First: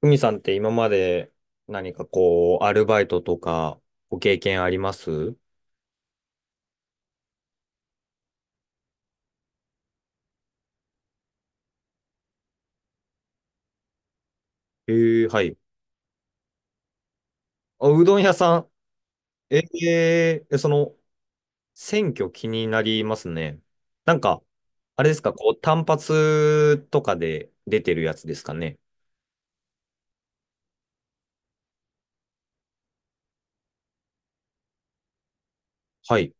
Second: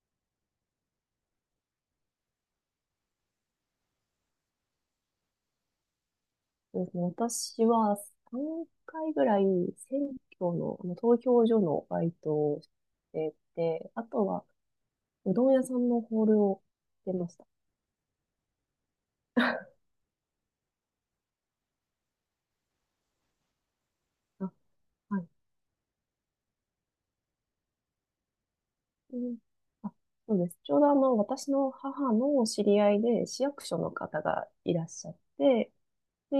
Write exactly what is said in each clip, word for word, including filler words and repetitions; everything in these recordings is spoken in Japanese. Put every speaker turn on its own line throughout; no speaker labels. ふみさんって今まで、何かこう、アルバイトとかご経験あります？
そうですね。私はさんかいぐらい選挙の、あの投票所のバイトをしてて、あとは
えー、
う
は
どん
い。
屋さんのホールをしてました。
あ、うどん屋さん。えー、えその、選挙気になりますね。なんか、
あ、
あれで
は
す
い。
か、こう、単発とかで出てるやつですかね？
うん、あ、そうです。ちょうどあの、私の母の知り合いで市役所の方がいらっしゃって、
はい。
で、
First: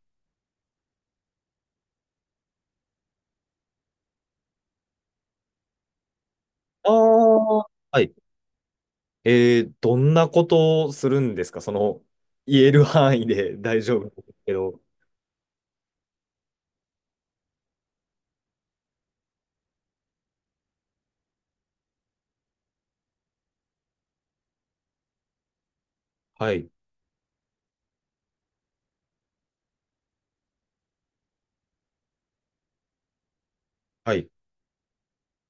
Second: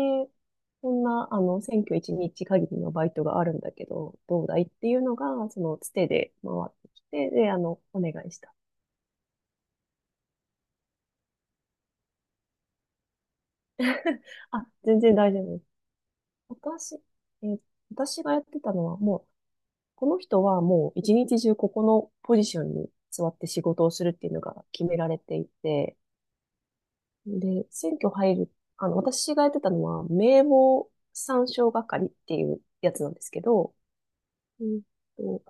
こんな、あの、選挙いちにち限りのバイトがあるんだけど、どうだいっていうのが、その、つてで回って
あ
きて、で、あ
あ、
の、
は
お
い。
願いした。
えー、どんなことをするんですか？その、言える範囲で 大丈夫で すけ
あ、
ど。
全然大丈夫です。私、えー私がやってたのはもう、この人はもう一日中ここのポジションに座って仕事をするっていうのが決められていて、
はい。
で、選挙入る、あの、私がやってたのは名簿参照係っていうやつなんですけど、
はい。
うんと、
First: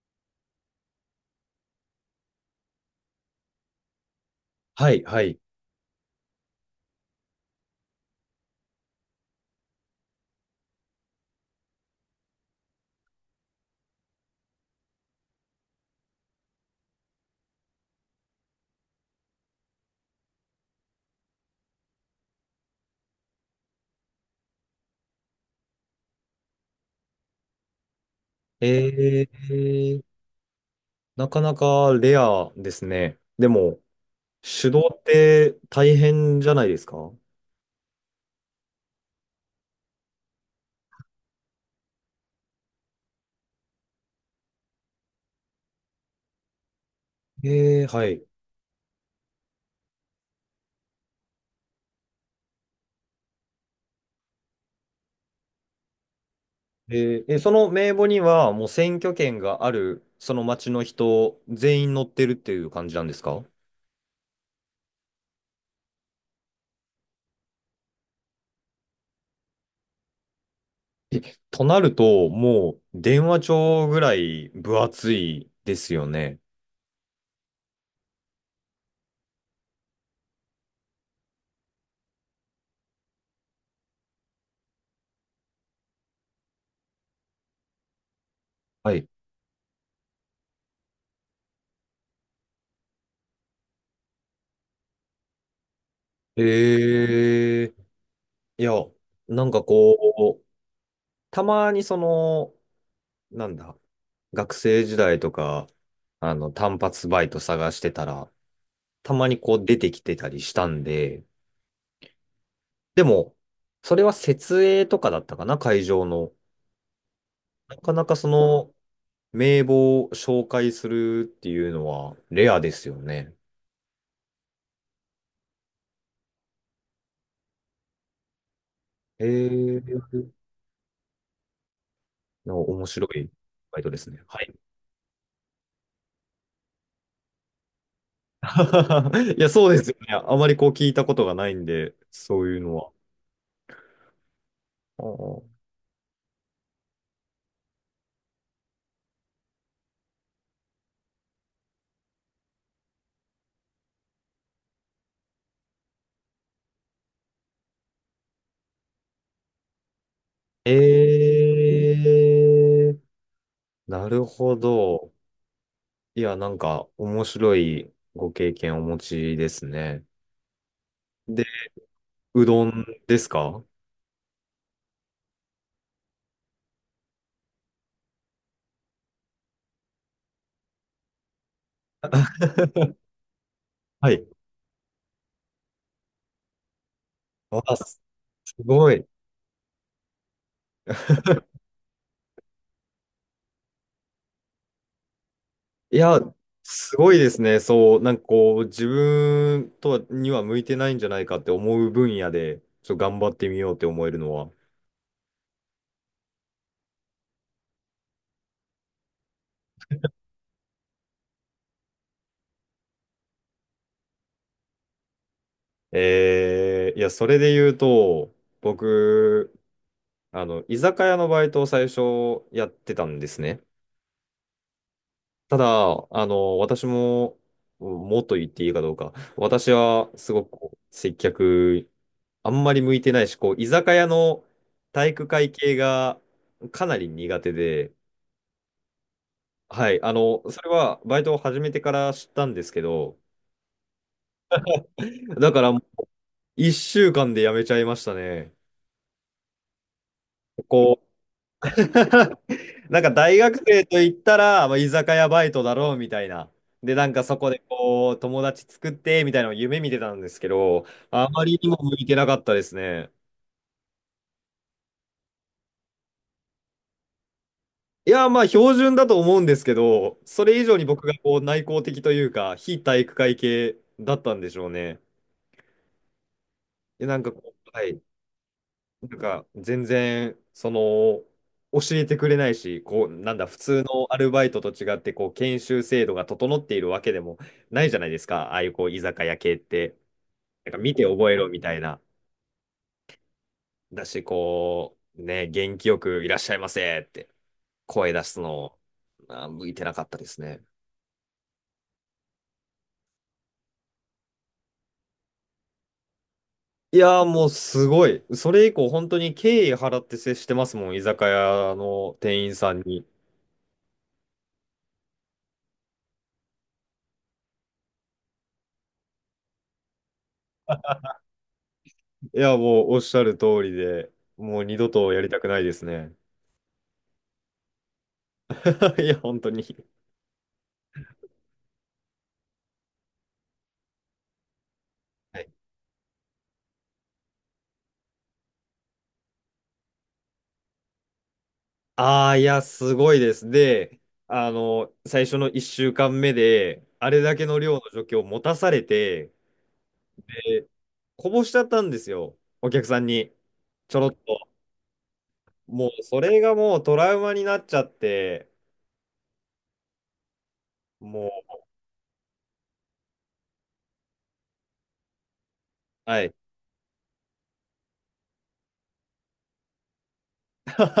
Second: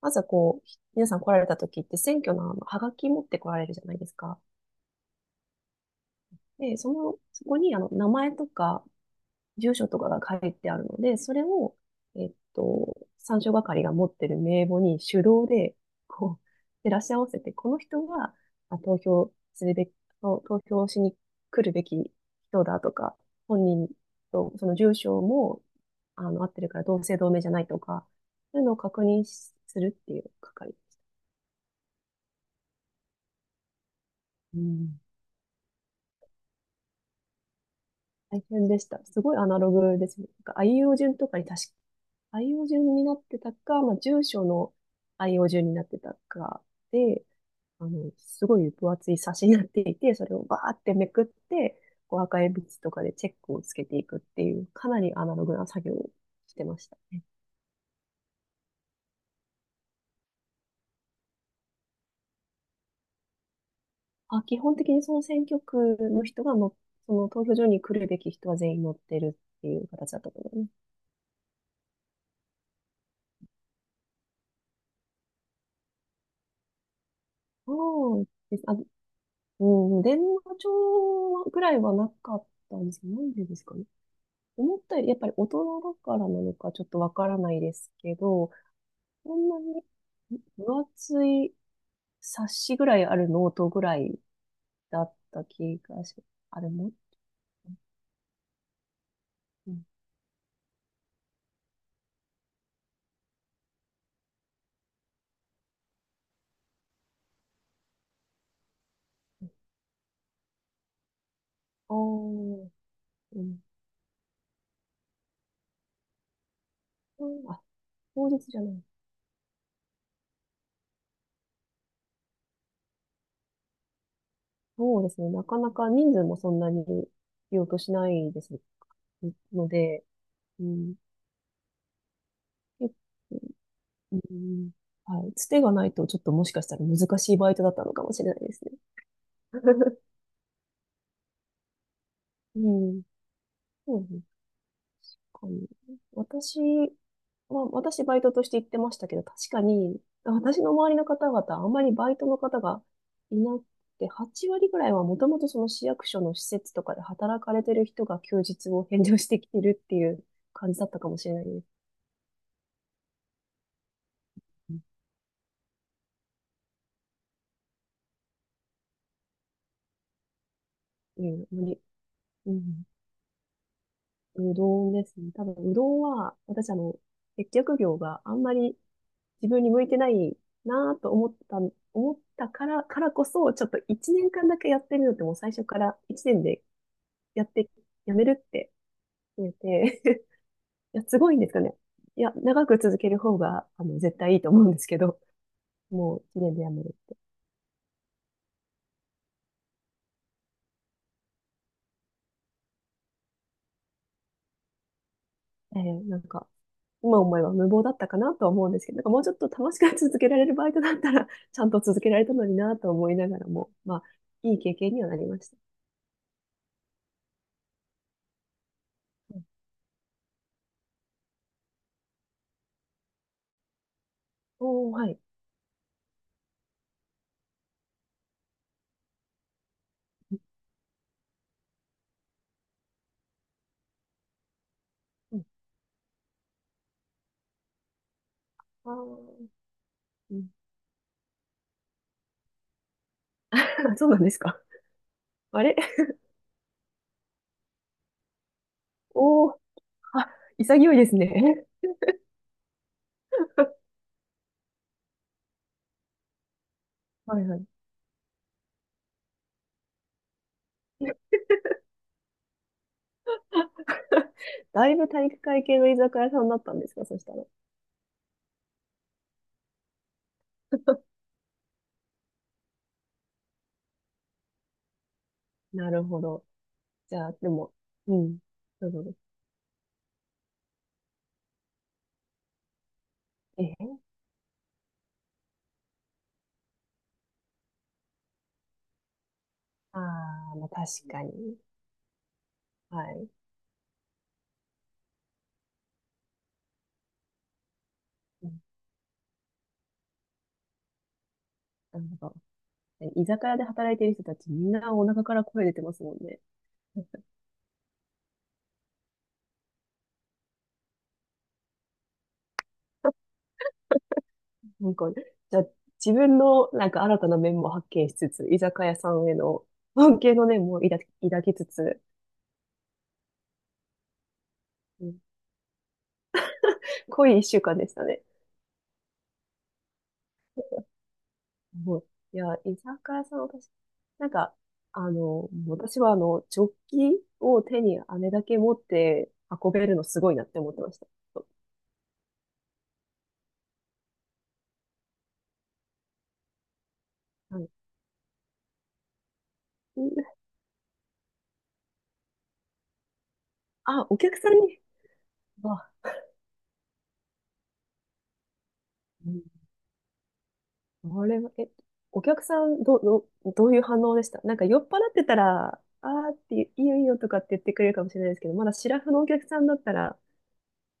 まずはこう、皆さん来られた時って選挙のあの、はがき持って来られるじゃないですか。
はい。はい。
で、その、そこにあの、名前とか、住所とかが書いてあるので、それを、えっと、参照係が持ってる名簿に手動で、こう、照らし合わせて、この人は、あ、投票するべき、投投票しに来るべき人だとか、本人とその住所も、あの、合ってるから同姓同名じゃないとか、そういうのを
え
確認しする
ー、
っていう係。
なかなかレアですね。でも、
う
手動
ん、
って大変じゃないですか？
大変でした。すごいアナログですね。なんか、あいうえお順とかに確か、あいうえお順になってたか、まあ、住所のあいうえお順になってたかで、
ええ、
あ
は
の、
い。
すごい分厚い冊子になっていて、それをバーってめくって、こう赤鉛筆とかでチェックをつけていくっていう、かなりアナログな作業をしてました
え
ね。
え、その名簿にはもう選挙権がある、その町の人全員乗ってるっていう感じなんですか？
あ、基本的にその選挙区の人がの、その投票所に来るべき人は全員乗ってるっていう形だったと思います。
え、となると、もう電話帳ぐらい分厚いですよね。
そうです。あ、うん、電話帳ぐらいはなかったんですけど、なんでですかね。思ったより、やっぱり大人だからなのかちょっとわからないですけど、
はい。
こんなに分厚い冊子ぐらいあるノートぐらいだった気がし、あれも、
ええ、いや、なんか
うん、
こう、たまにその、なんだ、学生時代とか、あの、単発バイト探してたら、たまにこう出てきてたりしたんで、
あー、
でも、
うん、
それは設営とかだったかな、会場の。
うん、あ、
なかなか、そ
当日じゃな
の
い。
名簿を紹介するっていうのはレアですよね。
そうですね。なかなか人数もそんなに必要としないです
え
ので、
ー、
うん、
の面白いバイトです
う
ね。はい。
ん。はい。つてがないと、ちょっともしかしたら難しいバイトだったのかもしれないですね。
いや、そうですよ ね。あまりこう聞いたことがないんで、そうい
う
うのは。
ん。そうです
あー、
ね。私は、私バイトとして行ってましたけど、確かに、私の周りの方々、あんまりバイトの方がいなくて、はち割ぐらいはもともとその市役所の施設とかで働かれてる人が休日を返上してきてるっていう感じだったかもしれないです。
えー、なるほど。いや、なんか面白いご経験をお持ちですね。
う
で、
ん、無理。
う
う
ど
ん。
んですか？
うどんですね。多分、うどんは、私あの、接客業があんまり自分に向いてないなぁと思った、思ったから、から こそ、ちょっと
は
1
い。
年間だけやってみようって、もう最初からいちねんでやって、
あ、す
やめるっ
す
て
ごい。
決めて、いや、すごいんですかね。いや、長く続ける方が、あの、絶対いいと思うんですけど、
い
も
や、
ういちねんでやめるっ
すご
て。
いですね。そう、なんかこう、自分とはには向いてないんじゃないかって思う分野で、ちょっと頑張ってみようって思えるのは。
えーなんか、今思えば無謀だったかなとは思うんですけど、なんかもうちょっと楽しく続けられるバイトだったら、ちゃんと続けられたのになぁと思いながらも、まあ、いい経験にはなりました。
えー、いや、それで言うと、
うん、
僕、あの、居酒屋のバイトを最初やってたんですね。
おー、はい。
ただ、あの、私も、もっと言っていいかどうか、私はすごくこう接客あんまり向いてないし、こう、居酒屋の体育
うん、
会系がかなり苦手で、
あー、
はい、あ
う
の、
ん、
それはバイトを始めてから知ったんですけど、
そうなんですか。
だか
あ
ら
れ。
いっしゅうかんで辞めちゃいましたね。
おー、あ、
こ
潔い
う、
ですね。
なんか大学生 と言ったら、まあ、居酒屋バイトだろうみたいな。で、なんかそ
はい
こ
は
で
い。
こう、友達作ってみたいなのを夢見てたんですけど、あまりにも向いてなかったですね。
だいぶ体育会系の居酒屋さんだったんですか、そしたら。
いや、まあ、標準だと思うんですけど、それ以上に僕がこう内向的というか、非体育会系だったんでしょうね。
なるほど。
で、
じ
なん
ゃ
か
あ、で
こ
も、
う、はい、
うん。そうそうそ
な
う。
んか全然、その、教えてくれないし、こう、なんだ、普
え
通
え、
のアルバイトと違って、こう、研修制度が整っているわけでもないじゃないですか、ああいうこう、居酒屋系って。
ああ、まあ
なんか見て
確か
覚えろ
に。
みたいな。
はい。
だし、こう、ね、元気よくいらっしゃいませって声出す
うん、
の、あ、向いてなかったですね。
なるほど。居酒屋で働いてる人たち、みんなお腹から声出てますもんね。
いや ー、もうすごい。それ以降本当に敬意払って接してますもん、居酒屋の店員さんに。い
なんか、じゃあ、自分のなんか新たな面も発見しつつ、居酒屋さんへの関係の念も抱き、抱きつつ、
や、もうおっしゃる通りで、もう二度
う
と
ん、
やりたくないですね。
濃い一週間でしたね。
いや、本当に。
もう、いや、居酒屋さん、私、なんか、あの、私は、あの、ジョッキを手にあれだけ持って運べるのすごいなって思ってました。
ああ、いや、すごいです。で、あの、最初のいっしゅうかんめで、あれだけ
は
の
い、
量の除去を持たされて、で、こぼしちゃったんですよ、お客さんに。ちょ
あ、
ろっ
お客
と。
さんに、
も
わ、
う、それがもうトラウマになっちゃって、
うん、これ
も
は、え、お客さん、ど、ど、どういう反応でした？なんか酔っ払ってたら、あ
う、は
ー
い。
って、いいよいいよとかって言ってくれるかもしれないですけど、まだシラフのお客さんだったら、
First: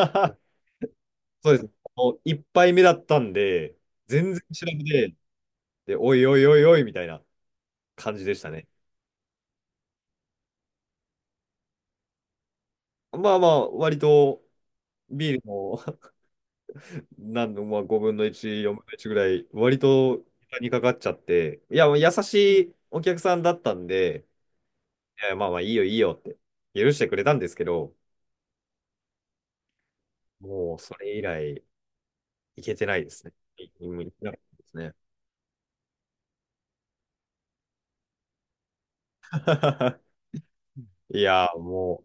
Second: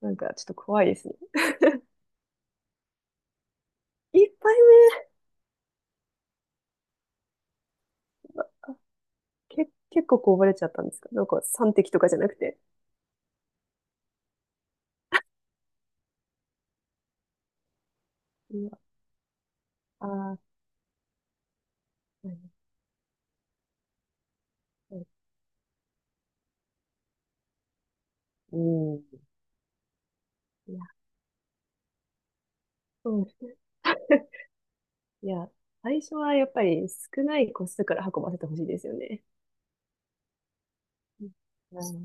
なんか ちょっと怖いですね。
そうです。あの、いっぱいめだったんで、
一
全然
杯
知らんで、で、おいおいおいおいみたいな感じでしたね。
目、け、結構こぼれちゃったんですか？なんかさん滴とかじゃなくて。
まあまあ、割とビールも 何の、まあ、ごぶんのいち、
う
4
わ、
分のいちぐらい、割
あ
と
ー。
にかかっちゃって、いや、もう優
は
し
い、
いお客さんだったんで、
うん。
いや、まあまあ、いいよいいよって、許してくれたんですけど、
い
もう
や、
それ以来、行けてないで
そ
す
う。
ね。いいけてなかっ たですね。
いや、最初はやっぱり少ない個数から運ばせてほしいですよね。
い
うん。
やー、も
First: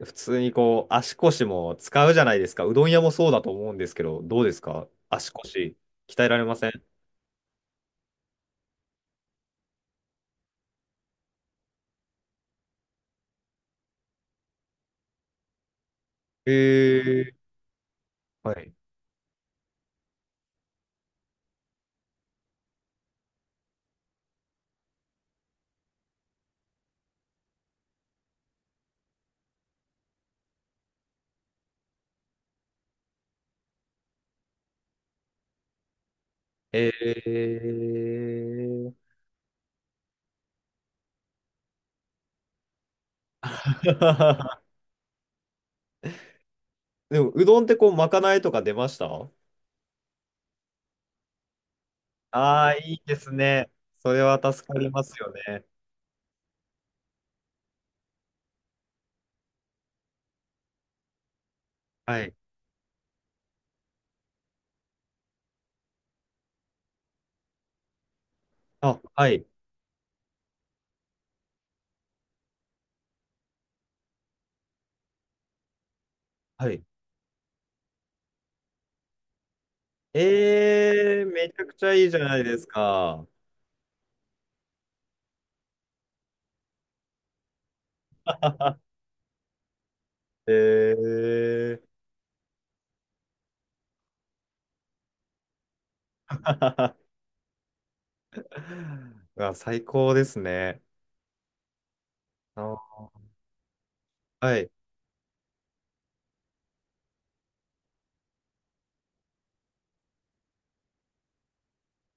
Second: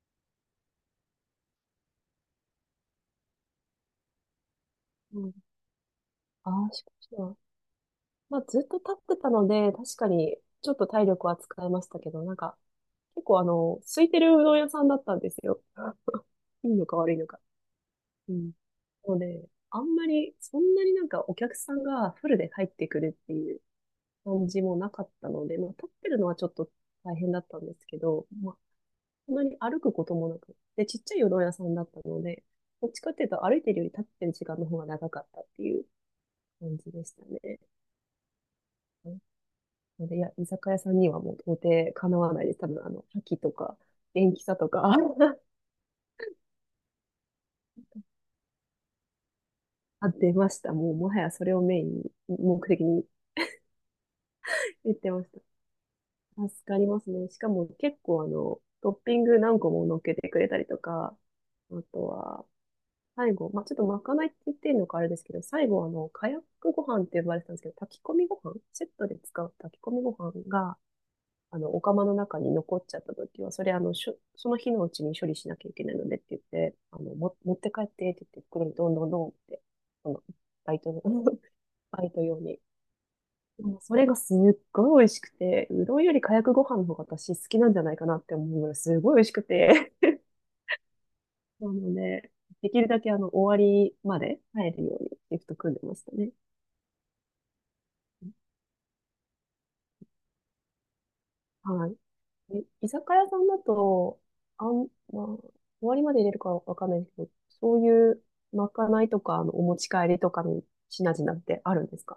う、普通にこう、足腰も使うじゃないですか。うどん屋もそうだと思うんですけど、どうですか、
う
足
ん。
腰鍛えられ
あ
ませ
あ、し
ん？
かしは、まあ、ずっと立ってたので、確かにちょっと体力は使いましたけど、なんか、結構あの、空いてるうどん屋さんだったんですよ。
え
いいのか悪いの
ー、
か。う
は
ん。
い。
なので、あんまり、そんなになんかお客さんがフルで入ってくるっていう感じもなかったので、まあ、立ってるのはちょっと大変だったんですけど、まあ、本当に歩くこともなく。で、ちっちゃい夜ど屋さんだったので、どっちかっていうと歩いてるより立ってる時間の方が長かったっていう感
え
じでしたね。
ー。
うん、で、いや、居酒屋さんにはもう到底かなわないです。多分、あの、覇気とか、元気 さとか
でも、うどんってこう、まかないとか出ました？
あ、出ました。もう、もはやそれをメインに、目
ああ
的
ー、いい
に
ですね。それは助かり
言っ
ま
て
す
まし
よね。
た。助かりますね。しかも結構、あの、トッピング何個も乗っけてくれたりとか、あと
はい。
は、最後、まあ、ちょっとまかないって言ってるのかあれですけど、最後、あの、カヤックご飯って呼ばれてたんですけど、炊き込みご飯、セッ
あ、
トで
は
使
い。
う炊き込みご飯が、あの、お釜の中に残っちゃった時は、それ、あの、しょ、その日のうちに処理しなきゃいけないのでって言っ
は
て、
い。
あの、も、持って帰ってって言って、袋にどんどんどんって、その、バイトの、
えー、めちゃくちゃ
バ
いい
イ
じゃ
ト
な
用
いで
に。
すか。
もうそれがすっごい美味しくて、うどんよりかやくご飯の方が私好きなんじゃないかなって思うぐらい、すごい美味しくて。
え
な
ー。
ので、できるだけあの、終わりまで入るようにシフト組んでましたね。
うわ、最高ですね。
はい。え居
あ、
酒屋さんだと、
は
あ
い。
ん、まあ、終わりまで入れるかわかんないですけど、そういうまかないとか、あの、お持ち帰りとかの品々ってあるんですか？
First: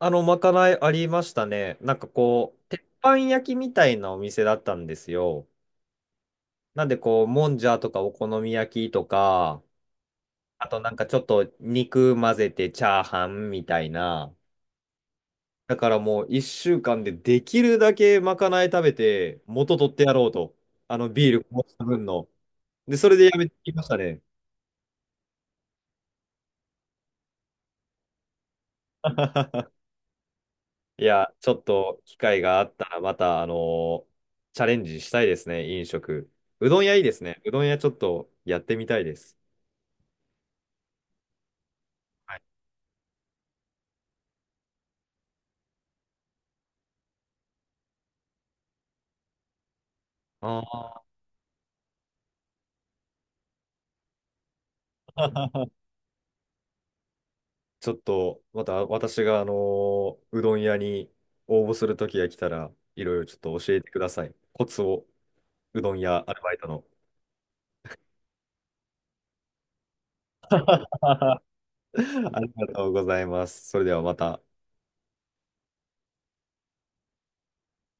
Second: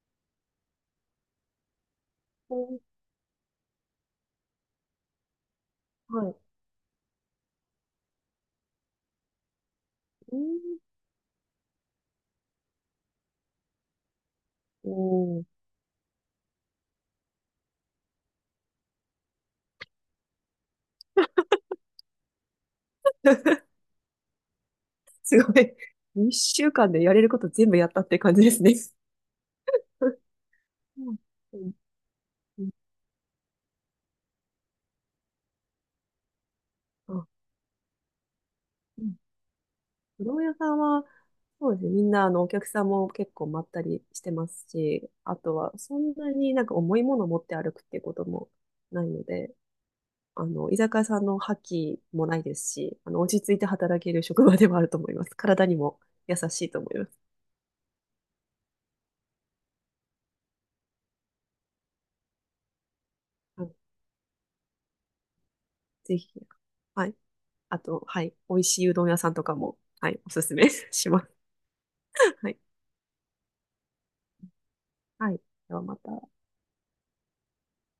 あの、まかないありましたね。なんかこ
う
う、
ん、
鉄板焼きみたいなお店だったんですよ。
はい。
なんでこう、もんじゃとかお好み焼きとか、
う
あと
ん、
なんかちょっと肉混ぜてチャーハンみたいな。
うん
だからもう一週間でできるだけまかない食べて、元取ってやろうと。あのビールこぼした分の。で、それでやめてき ましたね。
すごい。一週間でやれること全部やったって感じですね。
い
うん、
や、ちょ
う
っ
ん、
と機会が
う
あ
ん、
ったら、また、あのーチャレンジしたいですね、飲食。うどん屋いいで
あ、
すね。うどん屋ちょっとやってみたいです。
うどん屋さんは、そうですね。みんな、あ
は
の、
い。
お客さんも結構まったりしてますし、あとは、そんなになんか重いもの持って歩くっていうこともないので、あ
あ
の、居酒屋
あ。
さんの覇気もないですし、あの、落ち着いて働ける職場ではあると思います。体に も優しいと思います。
ちょっと、また私が、あのーうどん屋に応募する時が来たら、いろいろちょっと
う
教
ん、
えてください。コツを、うどん
ぜ
屋アル
ひ。
バイトの。
はい。あと、はい。美味しいうどん屋さんとかも、はい。おすすめ します。
あ
は
り
い。
がとうございます。それではまた。
はい。ではまた。